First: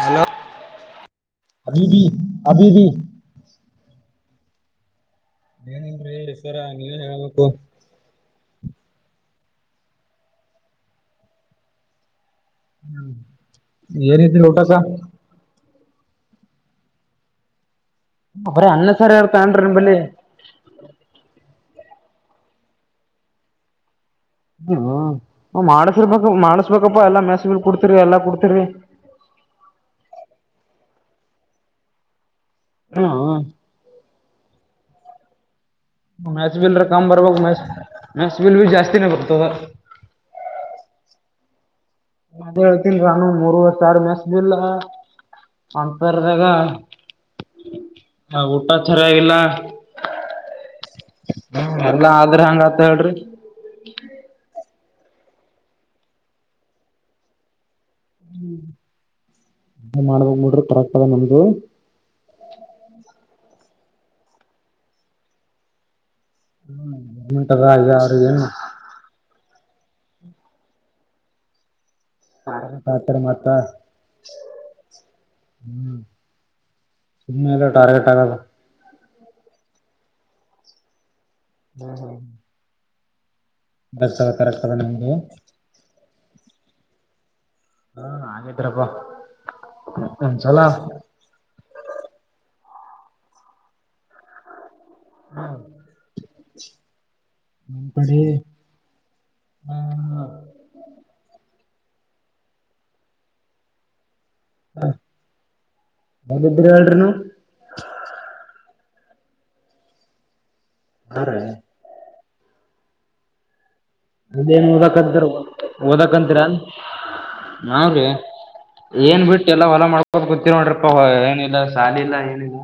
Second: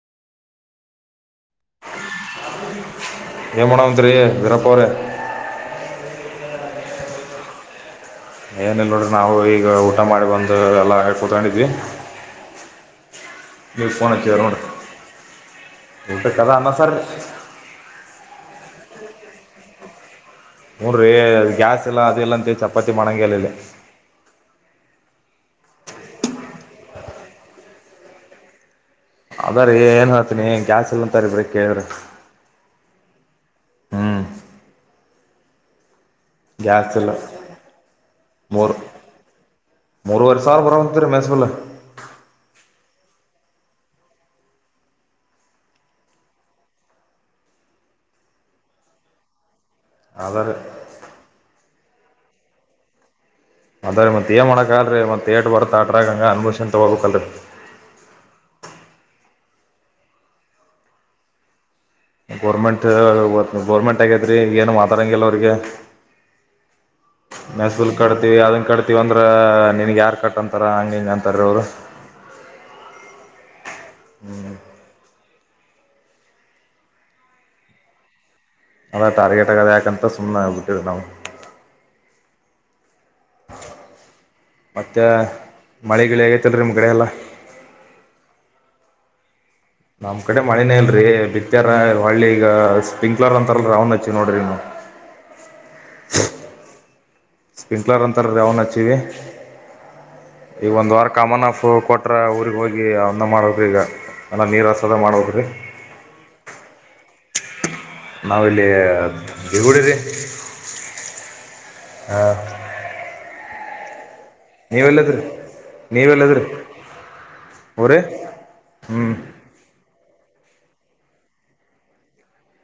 Hello ಅದಬ ಅಬಬ ಇದರಪವರೇ ಏನಿಲ್ರೀ ಸರ ನೀವೆ ಹೇಳ್ಬೇಕು ಈ ಊಟ ಮಾಡಿ ಬಂದು ಎಲ್ಲ ಕುತ್ಗಂಡಿದ್ವಿ ಹ್ಮ್ ಏನ್ತಿತ್ರಿ ಊಟಕ್ಕ ಊಟ ಕದ ಅನ್ನ ಸರ್ ಅಪರ ಅನ್ನ ಸಾರ ಇರು ತಾನ್ರಿ ಬಲ್ಲಿ ನೋಡ್ರರಿ ಗ್ಯಾಸ್ ಇಲ್ಲ ಅದೆಲ್ಲ ಅಂತೆ ಚಪಾತಿ ಮಾಡಂಗೆಲ್ಲ ಇಲ್ಲಿ ಹ್ಮ್ ಮಾಡ್ಸಿರ್ಬೇಕ ಮಾಡಸ್ಬೇಕಪ್ಪಾ ಎಲ್ಲಾ ಮೆಸಗಲ್ ಕುಡ್ತಿರಿ ಎಲ್ಲಾ ಕುಡ್ತಿರಿ ಅದ ರೀ ಏನ್ ಹೇಳ್ತನಿ ಗ್ಯಾಸ್ ಇಲ್ಲಂತರಿಬ್ರಿ ಕೇಳಿದ್ರ ಹಾ ಮ್ಯಾಸ್ ಬಿಲ್ರ ಗ್ಯಾಸ್ ಕಾಮ ಇಲ್ಲ ಬರ ಬ ಮ ಮ ಬಿಲ್ ಬಿ ಮೂರು ಜಾಸ್ತಿ ನ ಬರ್ತದ ಬಲ [unintelligible] ಅದ ಹೇಳ್ತಿನಾನು ಮೂರವರ ಸಾರ ಮೆಸ್ಬಿಲ್ಲ ಅಂತರ್ಗ ಊಟ ಚರಿ ಆಗಿಲ್ಲ ಅದರ ಎಲ್ಲಾ ಆದ್ರ ಹಂಗತ್ ಹೇಳ್ರಿ ಅದಾರೆ ಮತ್ತಯ ಮ ಮಾಡಣ ಹಾಗಲ್ಲ ರೀ ಒಂದು ಥಿಯೇಟ್ ಬರ್ತ್ತಾ ಆಟ್ರಾಗ ಹಂಗೆ ಅನ್ಭೂಷನ್ ತೊಗೋಬೇಕಲ್ ರೀ ಹ್ಮ ಮಾಡಬಕ ಬುಡ್ಡಿ ಪರಕ್ತದ ನಿಮ್ದು ಗೋರ್ಮೆಂಟ್- ಗೋರ್ಮೆಂಟ್ ಆಗೈತ್ರೀ ಏನು ಮಾತಾಡಂಗಿಲ್ಲ ಅವ್ರಿಗೆ ಅದ ಈಗ ಮೆಸೂಲ್ ಅವ್ರಿಗೆ ಕಡ್ತೀವಿ ಏನ್ ಅನ್ ಕಟ್ತೀವಿ ಅಂದ್ರ ನಿನಗೆ ಯಾರು ಕಟ್ಂತಾರ ಹಂಗೆ ಹಿಂಗೆ ಅಂತಾರೆ ಅವ್ರು ಆ ಪಾತ್ರ ಮಾತ ಹ್ಮ್ ಸುಮ್ಮನೆ ಎಲ್ಲ ಟಾರ್ಗೆಟ್ ಆಗಲ್ಲ ಅ ಟಾರ್ಗೆಟ್ ಆಗೋದ ಯಕಂತ ಸುಮ್ಮನೆ ಆಗಿ ಬಿಟ್ಟವಿ ನಾವು. ಹ್ಮ್ ಹ್ಮ ಹ. ಬರ್ಸ ಕರಕ್ತದ ನಿಮ್ದು. [inaudible] ಮತ್ತ್ ರಿ ನಿಮ್ಮ ಕಡೆ ಎಲ್ಲಾ. ಹಾ ಹಾಗಿದ್ರಪ್ಪ. ನಮ್ ಕಡೆ ಮಳೆನೇಲ್ರರಿ ಬಿತ್ತಾರ ಹೂಳ್ಳಿ ಈಗ. ಸ್ಪಿಂಕ್ಲರ್ ಅಂತಾರ ರೌಂಡ್ ಹಚ್ಚಿ ನೋಡ್ರರಿ ನೀವು. ಹಾ. ಸ್ಪ್ರಿಂಕ್ಲರ್ ಅಂತಾರ ಅವನ್ ಹಚ್ಚಿವಿ ಆ ಈಗ ಒಂದ್ ವಾರ ಕಾಮನ್ ಆಫ್. ಹೋಗಿ ಕೊಟ್ರ ಊರಿಗೆ ಹೋಗಿ ಅವನ್ನ ಮಾಡ್ಬೇಕ ಈಗ. ಎಲ್ಲ ನೀರು ಹಸೋದ ಮಾಡ್ಬೇಕು ರೀ ಹರು ಹೇಳನ ನೀವ್ [inaudible] ಬಗುಡಿರೆ [inaudible] ಹ್ಮ. ಹಾ. ಅದೇನ್ ಓದಕಂತ ನೀವೆಲ್ಲಿದ್ರಿ ಓದಕಂತೀರ ಊರೇ ನಾವ್ರೀ ಹ್ಞೂ ಏನ್ ಬಿಟ್ಟು ಎಲ್ಲ ಹೊಲ ಮಾಡಕ. [inaudible] ಗೊತ್ತರ್ ನೋಡ್ರಿಪ್ಪಾ ಏನಿಲ್ಲ ಸಾಲಿ ಇಲ್ಲ ಏನಿಲ್ಲ.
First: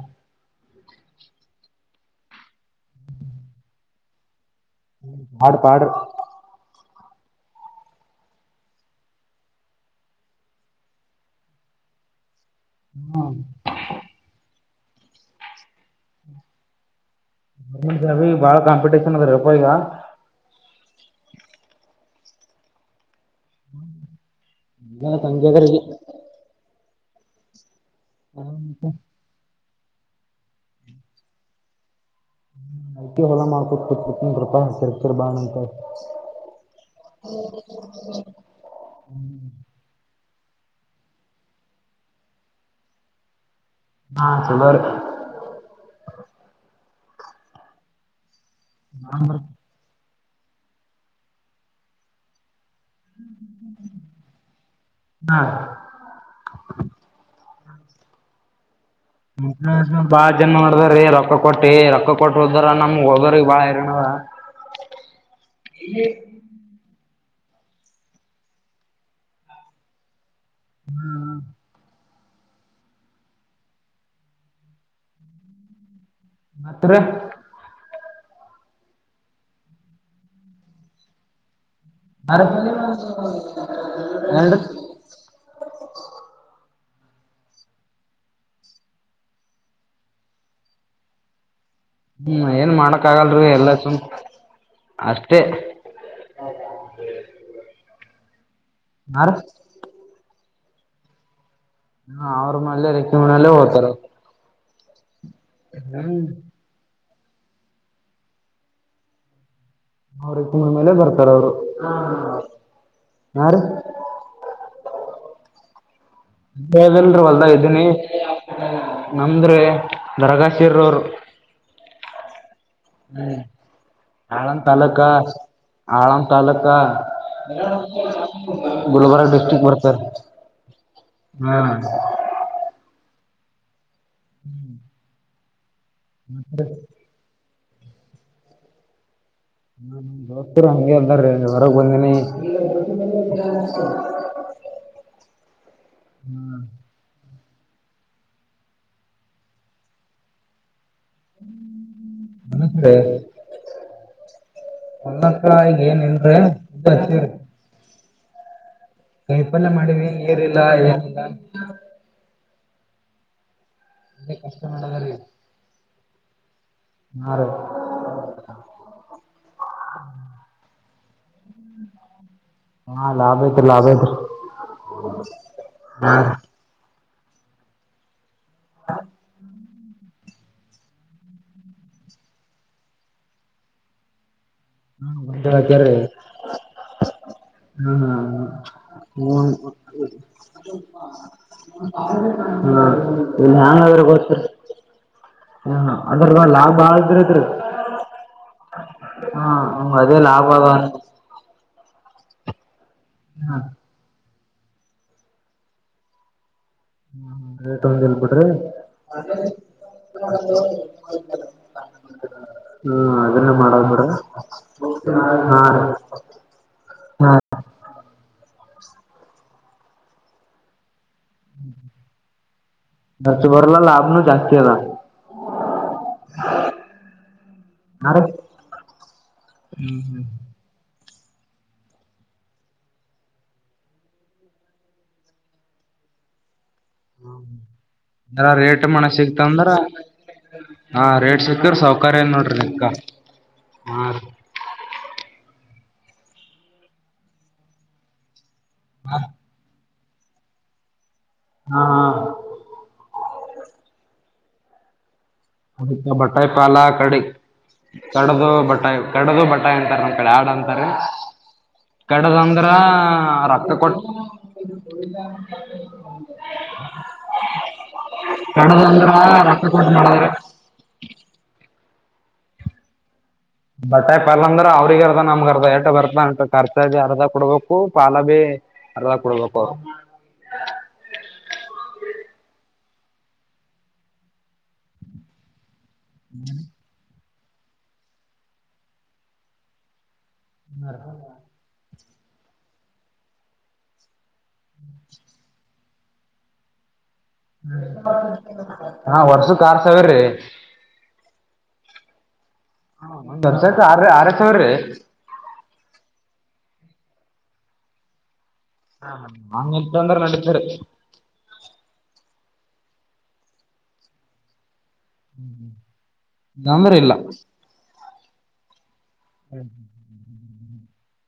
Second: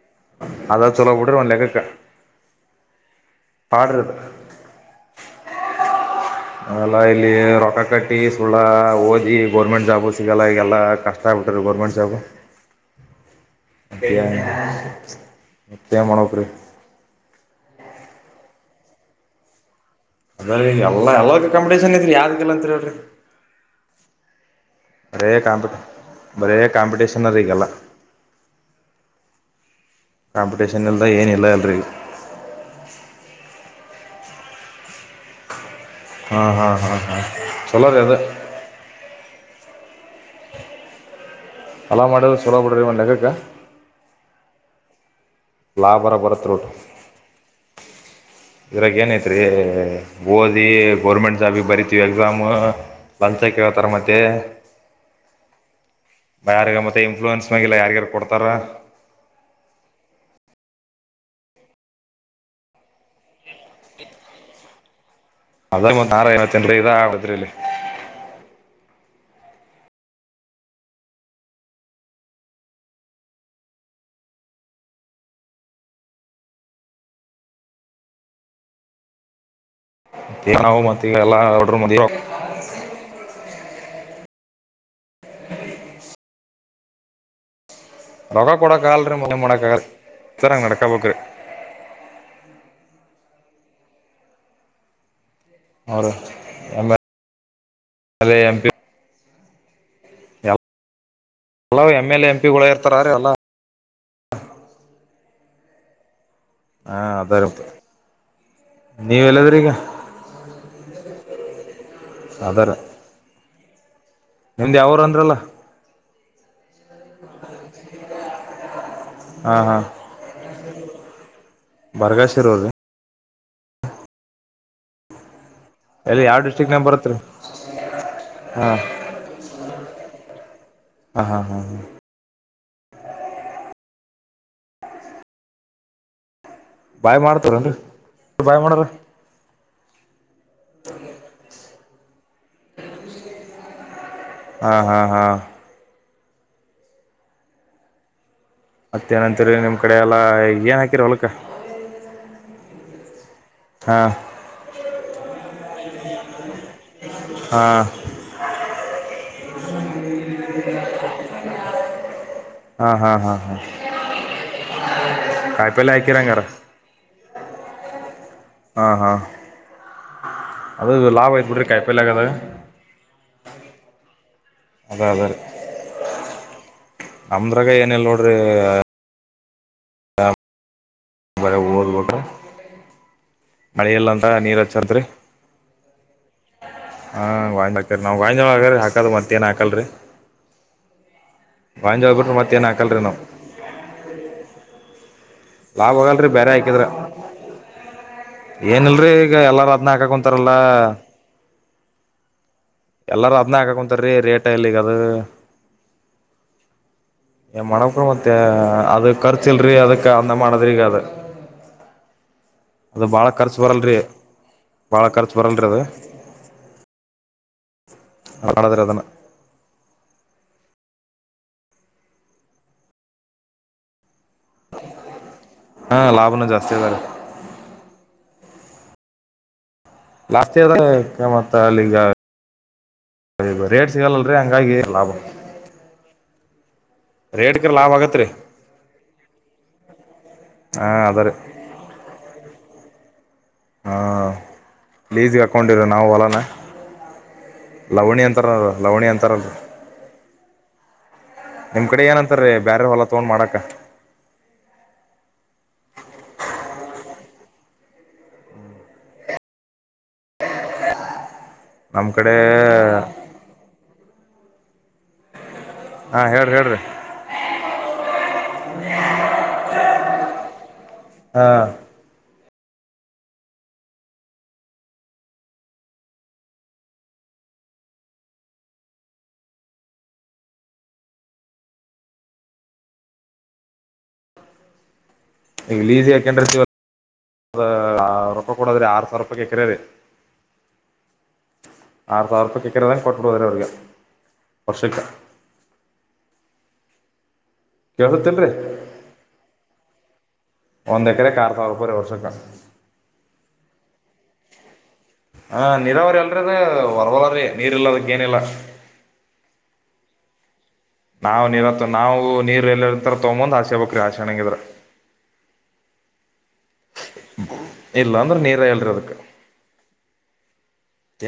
ಅದ ಚಲೋ ಬಿಡ್ರಿ ಒಂದ್ ಲೆಕ್ಕಕ್ಕ. ಆಡ್ರ [unintelligible] ಆಡ್ ಪಾಡ. ಅವೆಲ್ಲ ಇಲ್ಲಿ ರೊಕ್ಕ ಕಟ್ಟಿ ಸುಳ್ಳ ಓದಿ ಗೋರ್ಮೆಂಟ್ ಜಾಬು ಸಿಗಲ್ಲ ಈಗಲ್ಲ ಕಷ್ಟ ಆಗ್ಬಿಟ್ರ ಗೋರ್ಮೆಂಟ್ ಜಾಬು. ಮತ್ತ. ಮತ್ಯೆ ಏನ್ ಮಾಡ್ಬೇಕ್ ರೀ. ಬಾಳ ಕಾಂಪಿಟೇಷನ್ ಅದ್ರಪ್ಪ ಈಗ. ಅದ್ರ ಎಲ್ಲಾ ಎಲ್ಲ ಕಾಪಿಟೇಷನ್ ಇದ್ರರಿ ಯಾವ್ದಕಲ್ಲ ಅಂತರಿಲ್ರಿ. ತಂಗ್ಯ ಕರಿ [inaudible] ಕಾಂಪಿಟೇಷನ ಇದ ಈಗಲ್ಲ. ಹಾ. ಕಾಂಪಿಟೇಷನ್ ಎಲ್ದ ಏನ ಇಲ್ಲ ಅಲ್ರಿ. ಮಂದಿ ಹೊಲಾ ಮಾಡ್ಕೋ. ಕುಪ ಕೃಪಾ ಸಕ ಬ [inaudible] ಹ ಹ ಹಾ ಹ ಚಾಲೋರಿ ಅದ. ಹೊಲ ಮಾಡೋದ ಚಲೋ ಬಿಡ್ರಿ ಒಂದ ಲೆಕ್ಕಕ್ಕ. ಹಾ ಚಲೋ ರಿ. ಲಾಭ ಆರ ಬರುತ್ತರಿ ಓಟ್. ಇದ್ರಾಗ ಏನೈತ್ರಿ. ಓದಿ ಗೋರ್ಮೆಂಟ್ ಜಾಬ್ ಗಿ ಭರಿತವಿ ಎಕ್ಸಾಮ್ಸ ಲಂಚ ಕೇತಾರೆ ಮತ್ತೆ ಬಯಾರಗ ಮತ್ತೆ ಇನ್ಫ್ಲೂಯನ್ಸ್. [inaudible] ಯಾರಿಗರ ಕೊಡ್ತಾರ. ಬಾಳ ಜನ ಮಾಡದ್ರೀ ರೊಕ್ಕ ಕೊಟ್ಟಿ ರೊಕ್ಕ ಕೊಟ್ಟ ಹೋದಾರ ನಮಗ್ ಹೋದ್ರ ಬಾಳ ಇರನ ಅದ ಐವತ್ತ ಜ ಇದ ಅದ್ರಲೆ ಹ್ಮ್ ತ್ರ ಏನವು ಮತ್ತಗ ಎಲ್ಲ ಮರ ಏನ್ರಿ ರೊೋಗ ಕೊೂಡಕ್ಕ ಆಲ್ರಿೀ ಮಜೆ ಮೋಡಕ್ಕಾಗಲ್ ಸರಂಗ ನಡಕಾ ಪಕ್ರು ಹ್ಮ್ ಏನ್ ಮಾಡಕ್ ಆಗಲ್ರಿ ಎಲ್ಲ ಚು ಅವರು ಎಮ್ಮ ಅದೇ ಎಂಪಿ ಆ ಎಲ್ಲ ಎಮ್ ಎಲ್ ಹಾ ಎ ಎಂ ಅವ್ರ ಪಿಗಳ ಮೆ ಇರ್ತಾರ ರೀ ರೆಕ್ಕ ಎಲ್ಲ ಮನಲ್ಲೇ ಹೋಗ್ತಾರ ಹ್ಮ ಹಾ ಅದಾರತ್ತ ನೀವ ಎಲ್ಲಾದ್ರ ಈಗ ಅವ್ರಿಗೆ ತುಂಬ ಮೇಲೆ ಬರ್ತಾರ ಅವರು ಅದಾರ ಯಾರ ಹ ನಿಮ್ದು ಯಾವರು ಅಂದ್ರಲ್ಲ ದಲ್ರರಿ ಹೊಲ್ದ ಇದ್ದೀನಿ ಹಾ ನಮ್ದ್ರೀ ದರಗಾ ತಿರೂರು ಬರಗಾಸಿರೋ್ರಿ ಹ್ಮ ಹಳನ್ ತಾಲಕ ಎಲ್ಲಿ ಆಳಾಮ್ ಯಾವ ತಾಲೂಕ ಡಿಸ್ಟ್ರಿಕ್ ನಾಗ ಬರತ್ರಿ ಹಾ ಗುಲ್ಬರ್ಗ ಡಿಸ್ಟ್ರಿಕ್ ಬರ್ತಾರೆ ಹಾ ಹಾ ಹಾ ಹಾ ಹ್ಮ್ ಬಾಯ್ ಮಾಡ್ತವಾರೇನ್ರಿ ಬಾಯ್ ಮಾಡೋಡ್ರ ಹಮ್ ದೋಸ್ತಿರ ಹಂಗೆ ಅ ಹೊರ ಒಂದಿನಿ ಹಾ ಹಾ ಹಾ ಹ್ಮ್ ಮತ್ತೇಏನಂತ್ರ ನಿಮ್ ಕಡೆ ಎಲ್ಲ ಏನ್ ಹಾಕಿರಿ ಹೊಲಕ್ಕ ಹಾ ಮಲ್ಲಕ್ಕಾಯಗ ಏನ್ನ್್ರೆ ಹಾ ಕಲ್ಪನೆ ಮಾಡಿವಿ ನೀರಿಲ್ಲ ಏನಿಲ್ಲ [inaudible] ಹಾ ಹಾ ಹಾ ಹಾ ಎ ಕಷ್ಟನಳ್ಳ ಅರ ಕಿರಂಗರ ಹಾ ರಿ ಹಾಂ ಹಾಂ ಅದು ಲಾಭ ಯತ್ ಬಿಡ್ರಿ ಕಾಯಿ ಪೈಲ್ ಆಗದಾಗ ಲಾಭಯ್ತ ಲಾಭಯತ್ ಅದ ಹಾ ನಮ್ರಾಗ ಏನಿಲ್ಲ ನೋಡ್ರಿ ಅ [inaudible] ಹ [unintelligible] ಮಳೆಲ್ಲಂತ ನೀರ ಹ ಹಾ ಗಾಂಜ್ ಹಾಕರಿ ನಾವು ಗಾಂಜಾಳ ಹಾಕ್ರ ಹಾಕದು ಮತ್ತೇನ್ ಹಾಕಲ್ರಿ ಗಾಂಜಾಳ ಬಿಟ್ರೆ ಮತ್ತೇನ್ ಹಾಕಲ್ರಿ ನಾವು [inaudible] ಲಾಭ್ ಆಗಲ್ರಿ ಅದ್ರದ ಬೇರೆ ಲಾಭ ಹಾಕಿದ್ರ ಬಾಳ ಇದ್ರತ್ರಿ ಏನಿಲ್ರಿ ಈಗ ಹಾ ಎಲ್ಲಾರ ಅದನ ಹಾಕಕ ಅದೇ ಲಾಭ ಕುಂತಾರಲ್ಲ ಅದ ಎಲ್ಲರ ಅದ್ನ ಹಾಕಾಕ ಕುಂತಾರ ರಿ ರೇಟ್ ಇಲ್ಲ ಈಗ ಅದ ಏ ರೇಟ್ ಒಂದ ಮಾಡಕ ಇಲ್ ಮತ್ತೆ ಬಿಡ್ರಿ ಅದ ಖರ್ಚ ಇಲ್ರರಿ ಅದಕ್ ಅ ಮಾಡ್ರಿ ಈಗ ಅದು ಹ್ಮ್ ಬಾಳ ಅದನ್ನೇ ಖರ್ಚ ಮಾಡದ್ ಬರಲ್ರಿ ಬಿಡ್ರಿ ಬಾಳ ಖರ್ಚ ಹಾ ಬರಲ್ರಿ ಅದು ರೀ ಹಾ ಮಾಡದ್ರ ಅದನ್ನ ಹೆಚ್ಚ ಭರಲ್ಲ ಲಾಭ ನ ಹಾ ಲಾಭನು ಜಾಸ್ತಿ ಬರತ್ತ ಹಾ ರೀ ಲಾಸ್ಟ್ದ ಮತ್ತ ಅಲ್ಲಿಗ ರೇಟ್ ಸಿಗಲ್ಲಲ್ರಿ ಹಂಗಾಗಿ ಲಾಭ ರೇಟ್ಗೆ ಲಾಭ ಆಗತ್ರಿ ಹ ರೇಟ್ ಮಣ ಸಿಗ್ತಂದ್ರ ಹಾ ಹ ಅದರಿ ರೇಟ್ ಸಿಕ್ತ್ರ ಸೌಕರ್ಯ ಏ ನೋಡ್ರಿ [unintelligible] ಹಾ ಲ್ಲೀಸ್ಗೆ ಅಕೌೊಂಡ ಇರ ನಾವು ಹೊಲನಾ ಲವಣಿ ಅಂತ ಅಂತರ ಲವಣಿ ಅಂತಾರಲ್ಲ ಹಾ ನಿಮ್ ಕಡೆ ಏನ ಅಂತಾರೆ ಬ್ಯಾರರ್ ಹೊಲಾ ತಗೊಂಡ್ ಮಾಡಕ್ ಕ್ಕ ಅದ ಬಟಾಯ ಪಾಲಕ್ ಕಡೆ ಕಡದು ಬಟಾಯಿ ಕಡ್ದ ಬಟಾಯಿ ಅಂತಾರೆ ನಮ್ಮ ಕಡೆ ಆಡು ಅಂತಾರ ನಮ್ ಕಡೆ ಕಡದ ಅಂದ್ರ ರಕ್ತ ಕೊಟ್ಟ [inaudible] ಹಾ ಹೇಳ್ರಿ ಹೇಳ್ರಿ ಕಡದಂದ್ರ ರಕ್ತ ಕೊಟ್ಟ ಮಾಡಿದ್ರ ಹಾ ಬಟಾಯಿ ಪಾಲ ಅಂದ್ರ ಅವ್ರಿಗ್ ಅರ್ದ ನಮ್ಗ ಅರ್ದ ಟ ಬರ್ತಂಟ ಖರ್ಚ ಭ ಅರ್ಧ ಕೊಡ್ಬೇಕು ಪಾಲ ಬಿ ಅರ್ಧ ಕೊಡ್ಬೇಕು ಇಂಗ್ ಈಸಿ ಆಕಂಡ ರ ರೊಕ್ಕ ಕೊಡಾದ್ರೆ ಆರು ಸಾವಿರ ರೂಪಾಯಿರೀ ಕೆರೆಯದೆ ಆರ್ ತಾವರ್ಪ ಕೇಕರೆದ ಕೊಟ್ಟ ಕೊಡ್ತಾರೆ ಅವರಿಗೆ ವರ್ಷಕ್ಕ ಕೇಳಸತ್ತಲ್ರರಿ ಹಾ ವರ್ಷಕ್ ಆರ್ ಸಾವಿರ ರೀ ವರೆ ವರ್ಷ ಕ ಹ ಬರ್ಸತ್ ಆರ ಆರ ಸಾವಿರ ರೀ ಪರ್ವಲ್ಲ್ರೀ ನೀರ್ ಇಲ್ಲದಕ್ಕ ಏನಿಲ್ಲ ಹ ಎತ್ತದ್ರೆ ನೆಡಿತೆತ್ರಿ ನಾವ್ ನೀರತ್ ನಾವು ನೀರ್ ಎಲ್ಲತರ ತೊಗಂಬಂದ್ ಹಸೆ ಬಕ್ ಆಸೆ ಹಣಂಗಿದ್ರ ಹ್ಮ್ ತಂದ್ರೆ ಇಲ್ಲ ಇಲ್ಲ ಅಂದ್ರೆ ನೀರ ಹೇಳಿ ಅದಕ್ಕೆ ಹ್ಮ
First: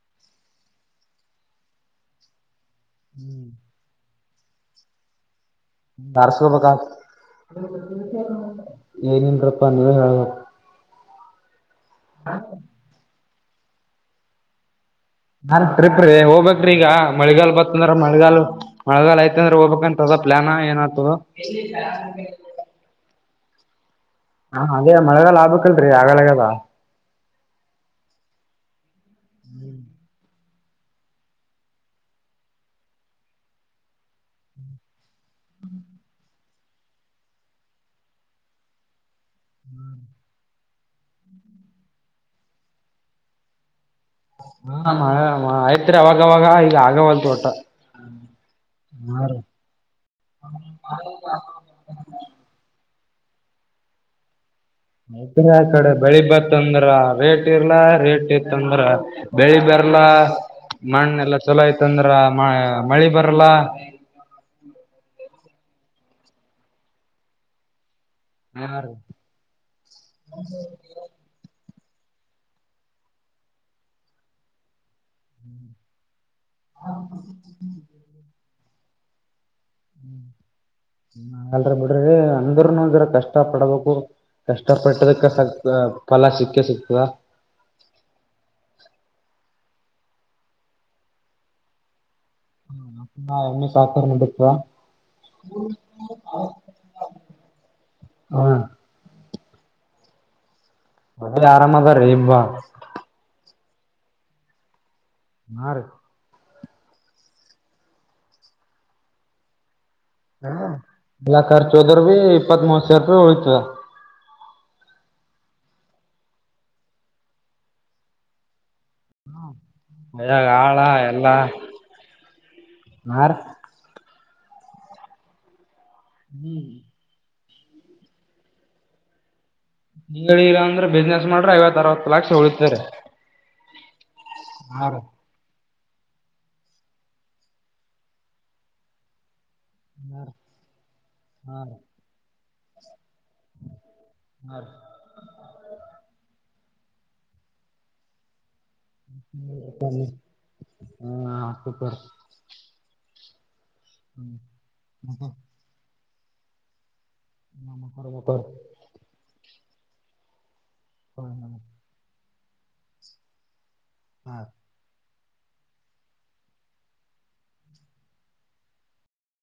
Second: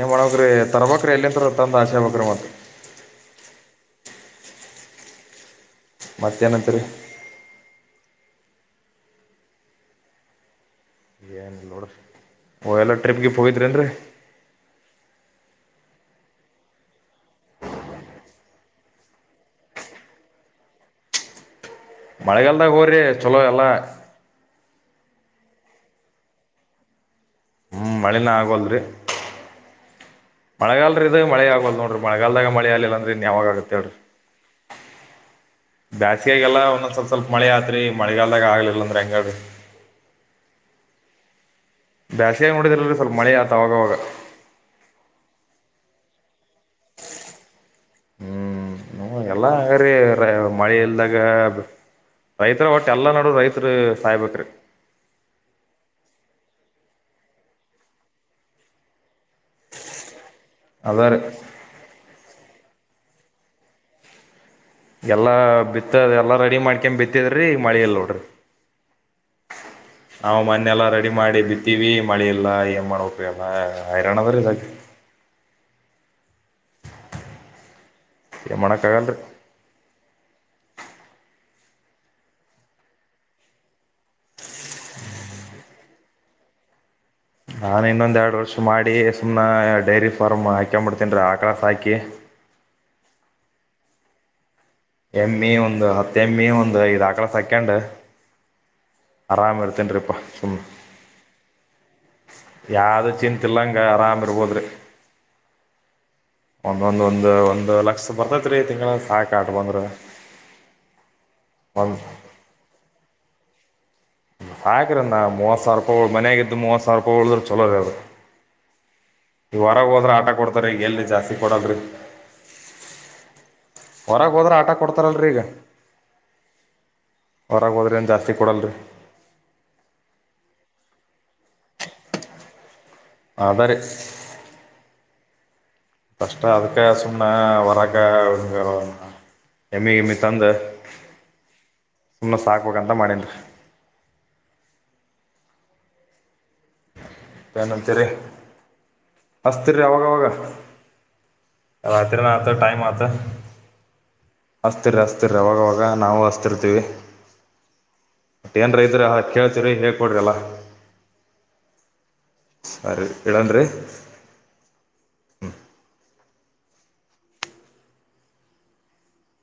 ಏ ಮಾಡಕ್ರಿ ತರ್ಬಕ್ರ ಎಲ್ಲಿಂತ ತಂದ ಆಶೆ ಬಕ್ರ ಮತ್ ಹ್ಮ್ ಮತ್ತೇನಂತರಿ [inaudible] ಏನಿಳ್ರಪ್ಪ ನೀವೆ ಹೇಳಬೇಕ್ ಏನಿಲ್ಲ ನೋಡ್ ಎಲ್ಲ ಟ್ರಿಪ್ಗೆ ಹೋಗಿದ್ರೇನ್ ರೀ ನಾನ್ ಟ್ರಿಪ್ ಹೋಗ್ಬೇಕ್ರೀ ಈಗ ಮಳಿಗಾಲ್ ಬಂದ್ರ ಮಳಿಗಾಲ್ ಮಳೆಗಾಲಲ್ ಯತ ಅಂದ್ರ ಹೋಗ್ಬೇಕಂತ ಅದ ಪ್ಲಾನ ಏನ ಆತದ ಮಳೆಗಾಲದಾಗ ಹೋರೀ ಚಲೋ ಎಲ್ಲ ಹಾ ಅದೇ ಮಳೆಗಾಲ ಆಗ್ಬಕ್ಲ್ರರಿ ಆಗಲಗದ ಹ್ಮ್ ಮಳಿನ ಅಗಾವ್ತುಲ್ ರೀ ಮಳೆಗಲ್ರ ಇದ ಮಳೆ ಆಗಲ್ ನೋಡ್ರಿ ಮಳೆಗಾಲದಾಗ ಮಳೆ ಆಗ್ಲಿಲ್ಲ ಅಂದ್ರಿ ಇನ್ಯಾವಾಗ ಆಗತ್ತೇಡ್ರಿ ಬ್ಯಾಸಿಗೆಗೆಲ್ಲಾ ಒಂದೊಂದ್ ಸ್ವಲ್ ಸ್ವಲ್ಪ ಮಳೆ ಆತ್ರಿ ಮಳೆಗಲ್ದಾಗ ಆಗ್ಲಿಲ್ಲ ಅಂದ್ರಿ ಹೆಂಗ ಬ್ಯಾಸಿಯಾಗಿ ನೋಡಿದ್ರಲ್ರಿ ಸ್ವಲ್ಪ ಮಳೆ ಆಯ್ತ್ ಅವಾಗ್ ಅವಾಗ ಹ ಆಯ್ತ್ರಿ ಅವಾಗವಾಗ ಈಗ ಆಗವಲ್ ರಇ ಹೋಟ್ಟ ಹ್ಮ್ ಎಲ್ಲ ಮಳೆ ಇಲ್ದಾಗ ರೈತರ ಹೊಟ್ಟ ಎಲ್ಲಾ ನಡ ರೈತ್ರು ಸಾಯ್ಬಕ್ರರಿ ಮೈತ್ರಿ ಆ ಕಡೆ ಬೆಳಿ ಬತ್ತಂದ್ರ ರೇಟ್ ಇರ್ಲ ರೇಟ್ ಇತ್ತಂದ್ರ ಬೆಳಿ ಬರ್ಲ್ಲ ಅದ ರೀ ಮಣ್ಣ ಎಲ್ಲಾ ಚಲೋ ಆಯ್ತಂದ್ರ ಮ ಮಳೆ ಬರಲ್ಲ ಎಲ್ಲಾ ಬಿತ್ತ ಎಲ್ಲಾ ರೆಡಿ ಮಾಡ್ಕ ಬಿತ್ತಿದ್ರಿ ಮಳಿಲ್ಲ ನೋಡ್ರಿ ಹಾ ರೀ ನ ಮೊನ್ನೆಲ್ಲ ರೆಡಿ ಮಾಡಿ ಬಿತ್ತು ತಿವಿ ಮಳೆ ಎಲ್ಲ ಏನ್ ಮಾಡ್ಬೇಕೋ ಹೈರನದ್ರೆ ಇದಕ ಹೌ ಹ ಏನು ಮಾಡಕ್ಕ ಆಗಲ್ರರಿ ಹ್ಮ ನ ಅಲ್ರ ಬಿಡ್ರಿ ಅಂದ್ರನು ಇದ್ರ ಕಷ್ಟ ಪಡ್ಬೇಕು ಕಷ್ಟ ಪಟ್ಟದಕ್ಕೆ ಸ್ವಲ್ಪ ಫಲ ಸಿಕ್ಕ ಸಿಕ್ತದ ನಾನ್ ಇನ್ನೊಂದ್ ಎರಡು ವರ್ಷ ಮಾಡಿ ಸುಮ್ನ ಡೈರಿ ಫಾರ್ಮ್ ಹಾಕೊಂಡಂಬಡ್ತೇನ್ರೀ ಆಕಳ ಹಾಕಿ ಹ ಅಾ ಎಮ್ಮ ಸಾಕಿದರ ನಡೀತದ ಎಮಿ ಒಂದು ಹತ್ತ ಎಮಿ ಒಂದು ಇದ್ ಆಕಳ ಸಾಕೆಂಡ್ ಹಾ ಆರಾಮ್ ಇರ್ತೀನಿರಿ ಪಾ ಸುಮ್ಮ್ ಒಟ್ಟಿನಲ್ಲಿ ಆರಾಮದಾ ರೀಪಾ ತಿಲ್ಲಂಗೆ ಆರಾಮ್ ಇರ್ಬೋದ್ರಿ ಹಾರಿ ಒಂದ ಒಂದ ಒಂದ್ ಒಂದ್ ಲಕ್ಷ ಬರ್ತತ್ೀ ತಿಂಗಂಗಳ ಸಾಕ ಆಟ್ ಬಂದ್ರ ಹ ಕಲಾಕರ್ ಚೋಧರ ಭ ಇಪ್ಪತ್ ಮೂವತ್ ಸಾವಿರ ರೂಪಾಯಿ ಹೋಯ್ತ್ ತದಾ ಸಾಕ್ರ ನ ಮೂವತ್ ಸಾವರ ರೂಪಾಯಿ ಮನ್ಯಾಗ ಇದಿದ್ದ ಮ ಮೂತ್ ಸಾವರ ರೂಪಾಯಿ ಉಳದ್ರ ಚಲೋ ರದದು ಹ್ಮ ಮನ್ಯಾಗ ಕೊಡ್ತಾರೆ ಆಳ ಈಗ ಎಲ್ಲಿ ಎಲ್ಲಾ ಜಾಸ್ತಿ ಕೊಡಲ್ಲ ರೀ ನಾರ್ ಹೊರಗೆ ಹೋದ್ರೆ ಆಟ ಕೊಡ್ತಾರಲ್ರಿ ಈಗ ಹ್ಮ್ ಹೊರಗೆ ಹೋದ್ರೆ ಏನು ಜಾಸ್ತಿ ಕೊಡಲ್ರಿ ನಿಂಗ ಇಿಲ್ಲ ಅಂದ್ರೆ ಬಿಸ್ನೆಸ್ ಮಾಡ್ರೆ ಐವತ್ತ ಅರವತ್ತು ಲಕ್ಷ ಉಳಿತಾದ್ರಿ ಆದರೀ ಕಷ್ಟ ಅದಕ್ಕ ಸುಮ್ಮನೆ ವರಾಗ ಎಮ್ಮಿ ಎಮ್ಮಿ ತಂದ ಸುಮ್ಮ ಸಾಕ್ಬೇಕ ಅಂತ ಮಾಡೆನ್ರಿ ಹಾ ರಿ ಏನಂತೀರಿ ಹ್ಮ ಹ್ಮ ರಾತ್ರಿನಾತ್ತು ಟೈಮ್ ಆತ ಅಸ್ತಿರರಿ ಅಸ್ತಿರೀ ಅವಾಗವಾಗ ನಾವು ಅಸ್ತಿರ್ತೀವಿ ಏನ್ರಾ ಇದರ ಕೇಳ್ತ ರಿ ಹೇ ಕೊಡ್ಡ್ರಲ್ಲ ಹ ಹ ಸರಿ ಇದನ್ರೀ ಹ್ಮ